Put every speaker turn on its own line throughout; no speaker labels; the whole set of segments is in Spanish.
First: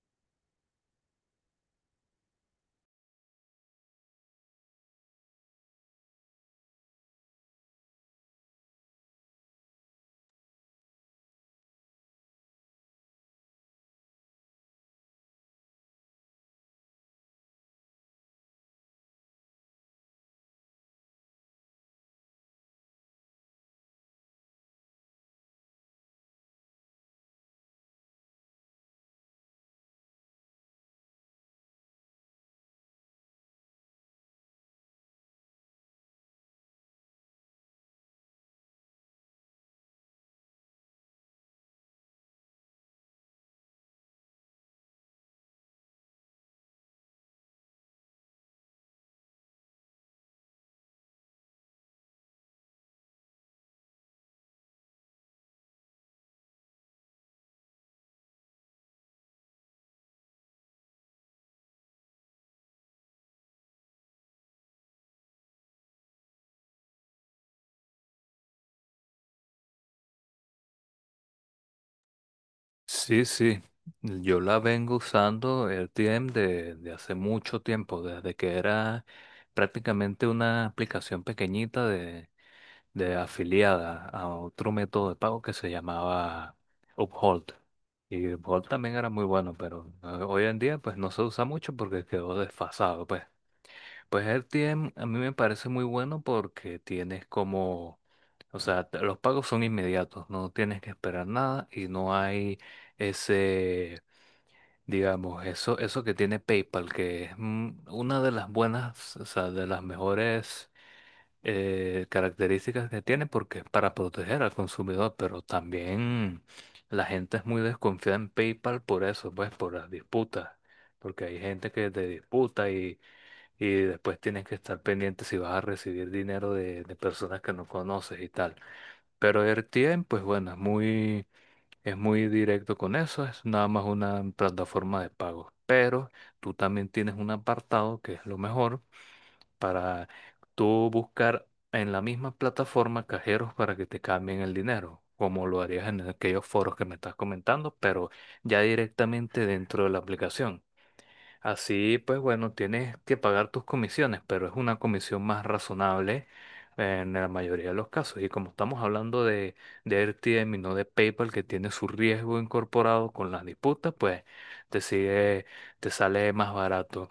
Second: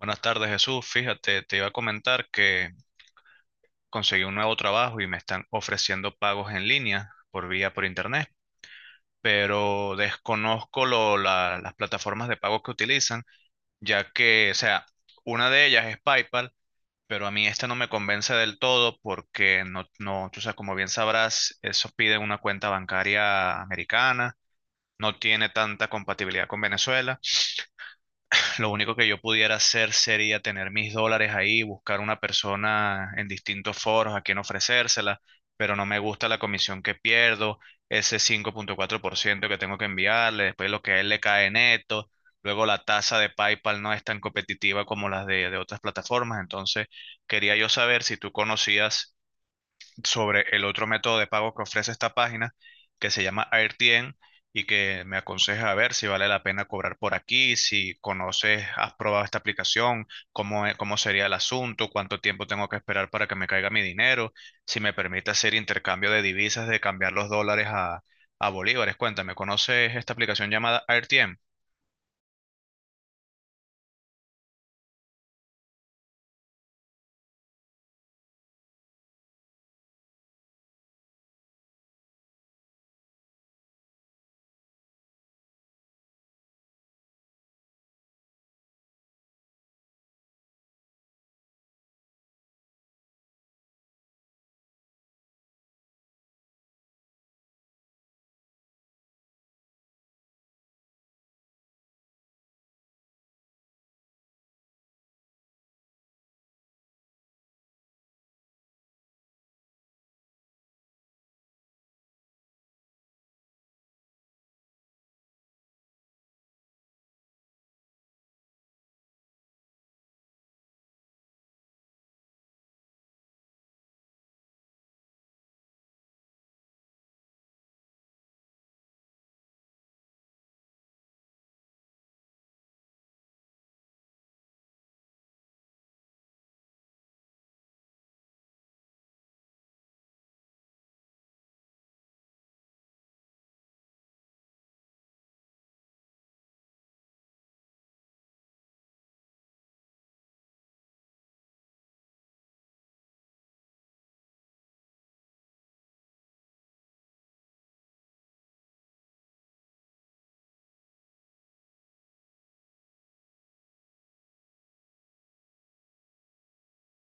Buenas tardes, Jesús. Fíjate, te iba a comentar que conseguí un nuevo trabajo y me están ofreciendo pagos en línea por internet, pero desconozco las plataformas de pago que utilizan, ya que, o sea, una de ellas es PayPal, pero a mí esta no me convence del todo porque no, no, tú sabes, como bien sabrás, eso pide una cuenta bancaria americana, no tiene tanta compatibilidad con Venezuela. Lo único que yo pudiera hacer sería tener mis dólares ahí, buscar una persona en distintos foros a quien ofrecérsela, pero no me gusta la comisión que pierdo, ese 5,4% que tengo que enviarle, después lo que a él le cae neto, luego la tasa de PayPal no es tan competitiva como las de otras plataformas, entonces quería yo saber si tú conocías sobre el otro método de pago que ofrece esta página, que se llama AirTien y que me aconseja a ver si vale la pena cobrar por aquí, si conoces, has probado esta aplicación, cómo sería el asunto, cuánto tiempo tengo que esperar para que me caiga mi dinero, si me permite hacer intercambio de divisas, de cambiar los dólares a bolívares. Cuéntame, ¿conoces esta aplicación llamada AirTien?
Sí, sí, yo la vengo usando AirTM de hace mucho tiempo, desde que era prácticamente una aplicación pequeñita de afiliada a otro método de pago que se llamaba Uphold. Y Uphold también era muy bueno, pero hoy en día pues no se usa mucho porque quedó desfasado, pues. Pues AirTM a mí me parece muy bueno porque tienes como, o sea, los pagos son inmediatos, no tienes que esperar nada y no hay ese, digamos, eso que tiene PayPal, que es una de las buenas, o sea, de las mejores características que tiene porque es para proteger al consumidor, pero también la gente es muy desconfiada en PayPal por eso, pues por las disputas, porque hay gente que te disputa y después tienes que estar pendiente si vas a recibir dinero de personas que no conoces y tal. Pero RTM, pues bueno, es muy directo con eso, es nada más una plataforma de pago. Pero tú también tienes un apartado que es lo mejor para tú buscar en la misma plataforma cajeros para que te cambien el dinero, como lo harías en aquellos foros que me estás comentando, pero ya directamente dentro de la aplicación. Así, pues bueno, tienes que pagar tus comisiones, pero es una comisión más razonable en la mayoría de los casos. Y como estamos hablando de RTM y no de PayPal, que tiene su riesgo incorporado con las disputas, pues te sigue, te sale más barato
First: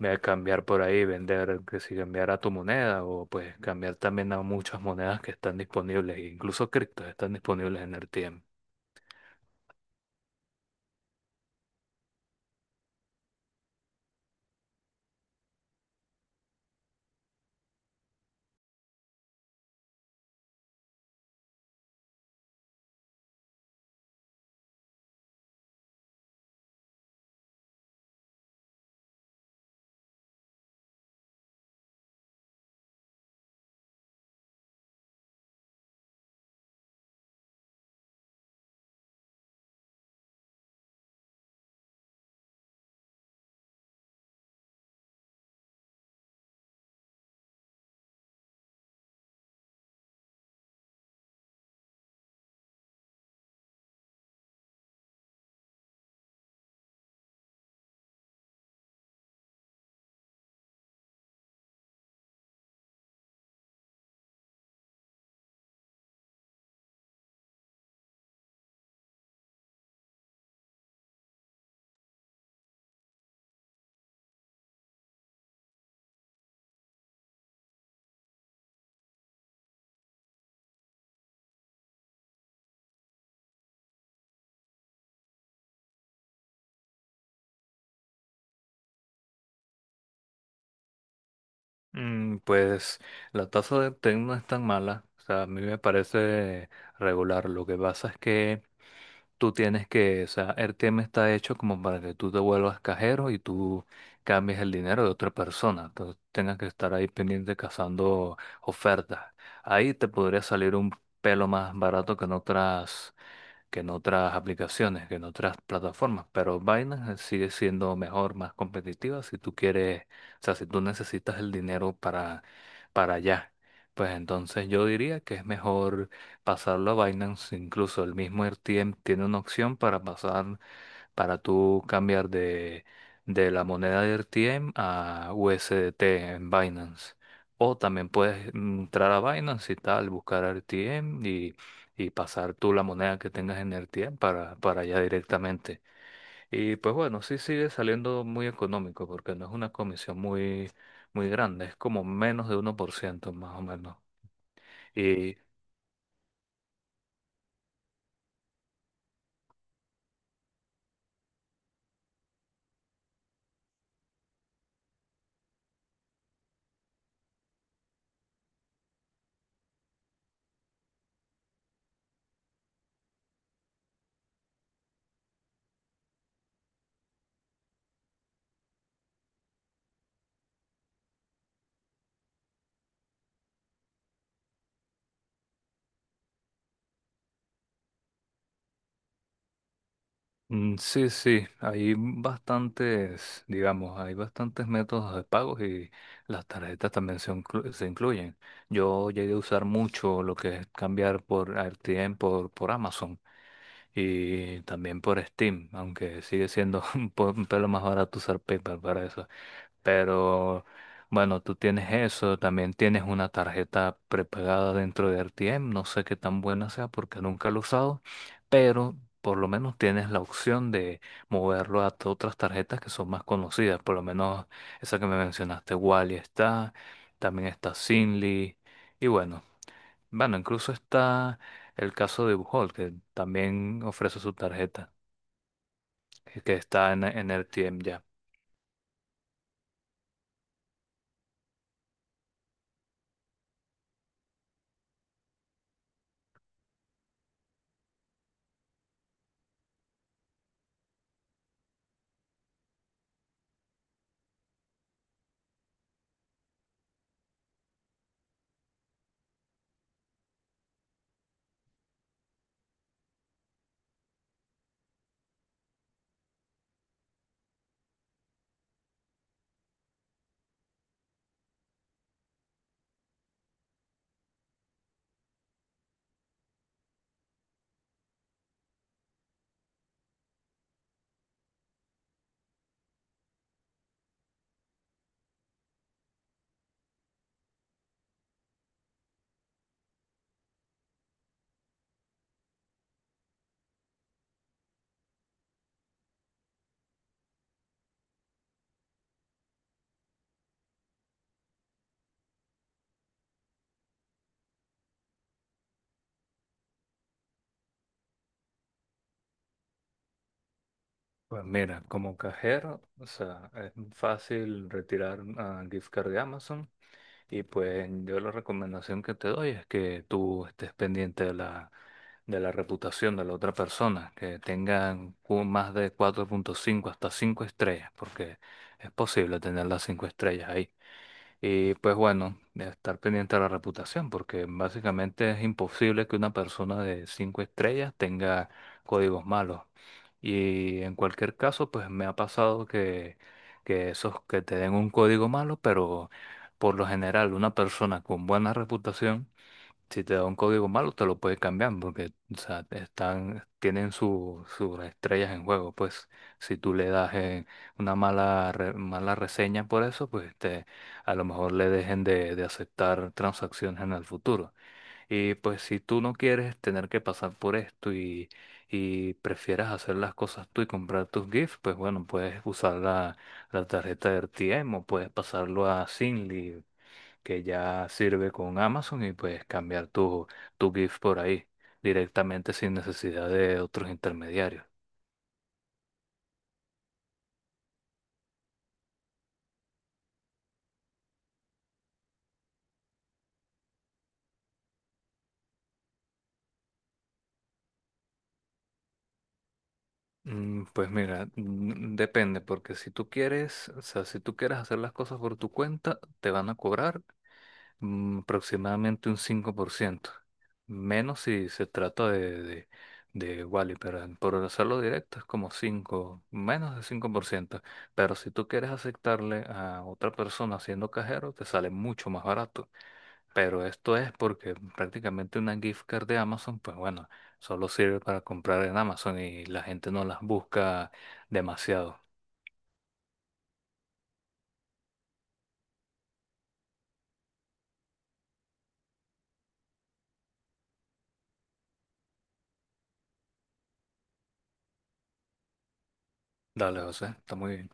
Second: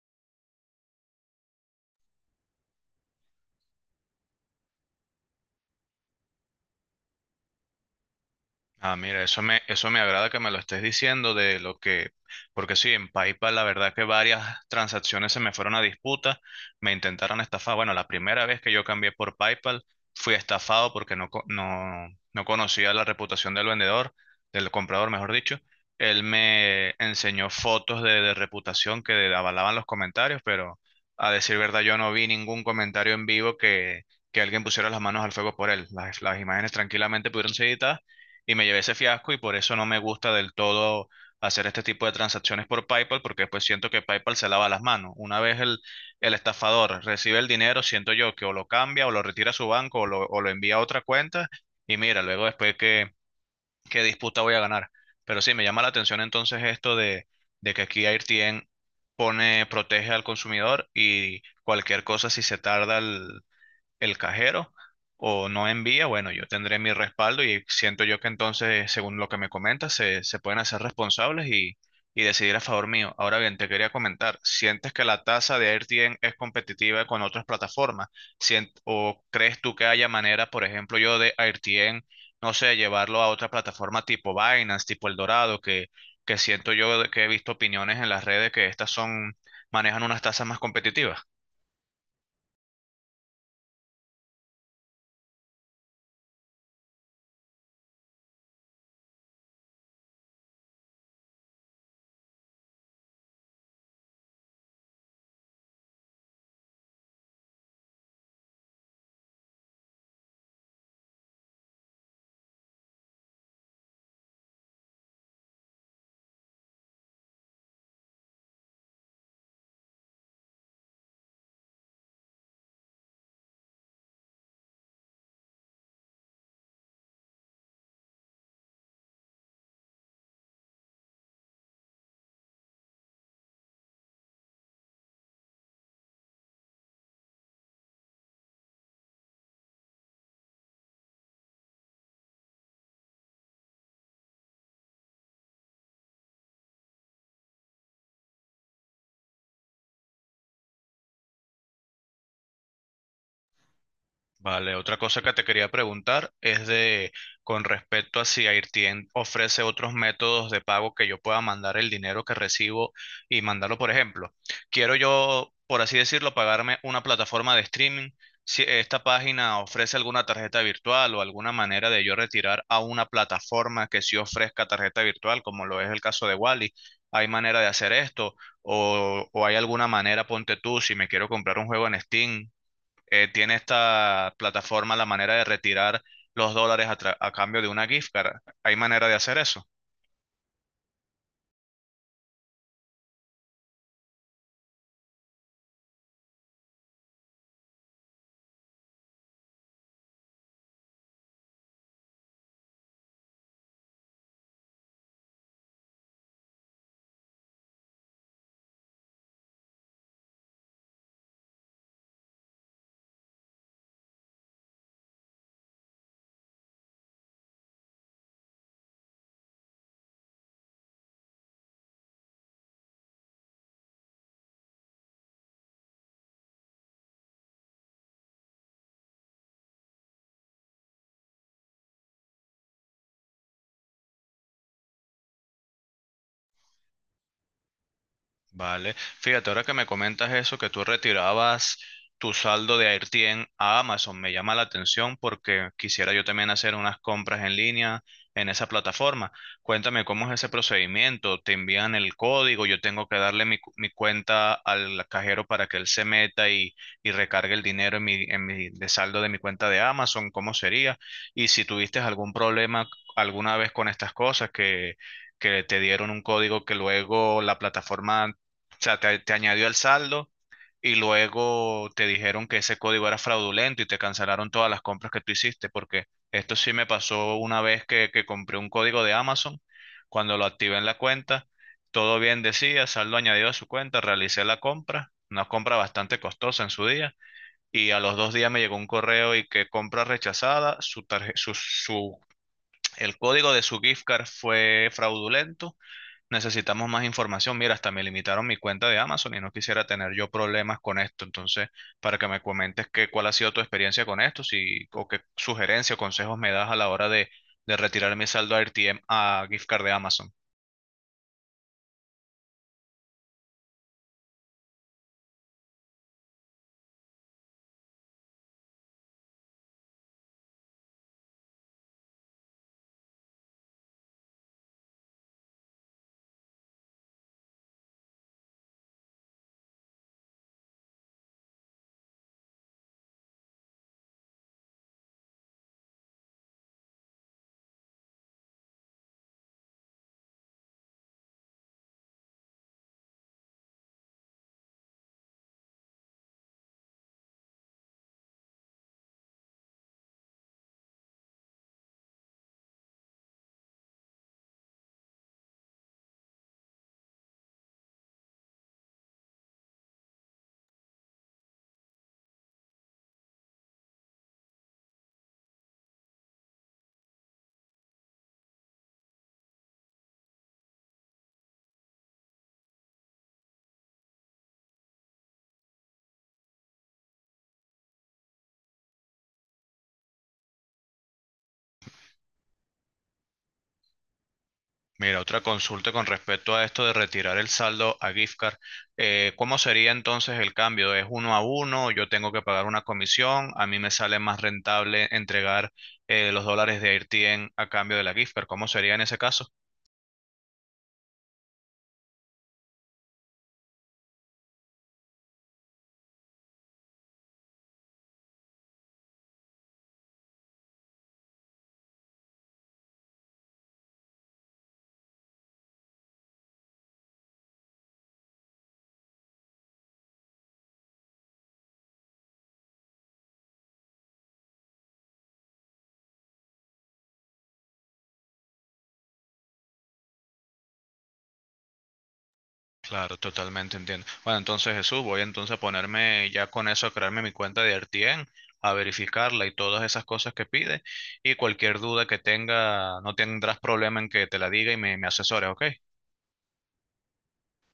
cambiar por ahí, vender, que si cambiar a tu moneda o pues cambiar también a muchas monedas que están disponibles, incluso criptos están disponibles en RTM.
Ah, mira, eso me agrada que me lo estés diciendo de lo que, porque sí, en PayPal la verdad que varias transacciones se me fueron a disputa, me intentaron estafar. Bueno, la primera vez que yo cambié por PayPal fui estafado porque no, no conocía la reputación del vendedor, del comprador, mejor dicho. Él me enseñó fotos de reputación que avalaban los comentarios, pero a decir verdad yo no vi ningún comentario en vivo que alguien pusiera las manos al fuego por él. Las imágenes tranquilamente pudieron ser editadas y me llevé ese fiasco y por eso no me gusta del todo hacer este tipo de transacciones por PayPal porque después siento que PayPal se lava las manos. Una vez el estafador recibe el dinero, siento yo que o lo cambia o lo retira a su banco o lo envía a otra cuenta y mira, luego después qué disputa voy a ganar. Pero sí, me llama la atención entonces esto de que aquí AirTien pone, protege al consumidor y cualquier cosa si se tarda el cajero o no envía, bueno, yo tendré mi respaldo y siento yo que entonces, según lo que me comentas, se pueden hacer responsables y decidir a favor mío. Ahora bien, te quería comentar, ¿sientes que la tasa de AirTM es competitiva con otras plataformas? ¿O crees tú que haya manera, por ejemplo, yo de AirTM, no sé, llevarlo a otra plataforma tipo Binance, tipo Eldorado, que siento yo de que he visto opiniones en las redes que estas son, manejan unas tasas más competitivas?
Mm, pues la tasa de TEC no es tan mala, o sea, a mí me parece regular. Lo que pasa es que tú tienes que, o sea, el tema está hecho como para que tú te vuelvas cajero y tú cambies el dinero de otra persona, entonces tengas que estar ahí pendiente cazando ofertas. Ahí te podría salir un pelo más barato que en otras aplicaciones, que en otras plataformas, pero Binance sigue siendo mejor, más competitiva si tú quieres, o sea, si tú necesitas el dinero para allá. Pues entonces yo diría que es mejor pasarlo a Binance, incluso el mismo RTM tiene una opción para pasar para tú cambiar de la moneda de RTM a USDT en Binance. O también puedes entrar a Binance y tal, buscar RTM y pasar tú la moneda que tengas en RTM para allá directamente. Y pues bueno, sí sigue saliendo muy económico porque no es una comisión muy grande, es como menos de uno por ciento más o menos.
Vale, otra cosa que te quería preguntar es de con respecto a si Airtien ofrece otros métodos de pago que yo pueda mandar el dinero que recibo y mandarlo, por ejemplo. Quiero yo, por así decirlo, pagarme una plataforma de streaming. Si esta página ofrece alguna tarjeta virtual o alguna manera de yo retirar a una plataforma que sí ofrezca tarjeta virtual, como lo es el caso de Wally, ¿hay manera de hacer esto? ¿O hay alguna manera, ponte tú, si me quiero comprar un juego en Steam? Tiene esta plataforma la manera de retirar los dólares a cambio de una gift card. ¿Hay manera de hacer eso?
Mm, sí, sí, hay bastantes, digamos, hay bastantes métodos de pagos y las tarjetas también se incluyen. Yo llegué a usar mucho lo que es cambiar por RTM, por Amazon y también por Steam, aunque sigue siendo un pelo más barato usar PayPal para eso. Pero bueno, tú tienes eso, también tienes una tarjeta prepagada dentro de R T M, no sé qué tan buena sea porque nunca lo he usado, pero por lo menos tienes la opción de moverlo a otras tarjetas que son más conocidas, por lo menos esa que me mencionaste. Wally está, también está Sinly, y bueno, incluso está el caso de Buchholz, que también ofrece su tarjeta, que está en R T M ya.
Vale, fíjate, ahora que me comentas eso, que tú retirabas tu saldo de AirTien a Amazon, me llama la atención porque quisiera yo también hacer unas compras en línea en esa plataforma. Cuéntame cómo es ese procedimiento, te envían el código, yo tengo que darle mi cuenta al cajero para que él se meta y recargue el dinero de saldo de mi cuenta de Amazon, ¿cómo sería? Y si tuviste algún problema alguna vez con estas cosas que te dieron un código que luego la plataforma, o sea, te añadió al saldo y luego te dijeron que ese código era fraudulento y te cancelaron todas las compras que tú hiciste, porque esto sí me pasó una vez que compré un código de Amazon, cuando lo activé en la cuenta, todo bien decía, saldo añadido a su cuenta, realicé la compra, una compra bastante costosa en su día, y a los 2 días me llegó un correo y que compra rechazada, su tarje- su, el código de su gift card fue fraudulento, necesitamos más información. Mira, hasta me limitaron mi cuenta de Amazon y no quisiera tener yo problemas con esto. Entonces, para que me comentes cuál ha sido tu experiencia con esto, si, o qué sugerencia o consejos me das a la hora de retirar mi saldo a RTM a gift card de Amazon.
Pues mira, como cajero, o sea, es fácil retirar gift card de Amazon y pues yo la recomendación que te doy es que tú estés pendiente de la reputación de la otra persona, que tengan más de 4.5 hasta 5 estrellas, porque es posible tener las 5 estrellas ahí. Y pues bueno, de estar pendiente de la reputación, porque básicamente es imposible que una persona de cinco estrellas tenga códigos malos. Y en cualquier caso, pues me ha pasado que esos que te den un código malo, pero por lo general una persona con buena reputación si te da un código malo, te lo puede cambiar porque, o sea, tienen sus estrellas en juego. Pues si tú le das una mala reseña por eso, pues te, a lo mejor le dejen de aceptar transacciones en el futuro. Y pues si tú no quieres tener que pasar por esto y prefieres hacer las cosas tú y comprar tus GIFs, pues bueno, puedes usar la, la tarjeta de RTM o puedes pasarlo a Zinli que ya sirve con Amazon y pues cambiar tu GIF por ahí directamente sin necesidad de otros intermediarios.
Mira, otra consulta con respecto a esto de retirar el saldo a gift card. ¿Cómo sería entonces el cambio? ¿Es uno a uno? ¿Yo tengo que pagar una comisión? ¿A mí me sale más rentable entregar los dólares de RTM a cambio de la gift card? ¿Cómo sería en ese caso?
Mm, pues mira, mm, depende, porque si tú quieres, o sea, si tú quieres hacer las cosas por tu cuenta, te van a cobrar aproximadamente un 5% menos si se trata de Wally, pero por hacerlo directo es como 5 menos de cinco por ciento, pero si tú quieres aceptarle a otra persona siendo cajero, te sale mucho más barato. Pero esto es porque prácticamente una gift card de Amazon, pues bueno, solo sirve para comprar en Amazon y la gente no las busca demasiado.
Claro, totalmente entiendo. Bueno, entonces Jesús, voy entonces a ponerme ya con eso, a crearme mi cuenta de RTN, a verificarla y todas esas cosas que pide. Y cualquier duda que tenga, no tendrás problema en que te la diga y me asesores, ¿ok?
Dale, José, está muy bien.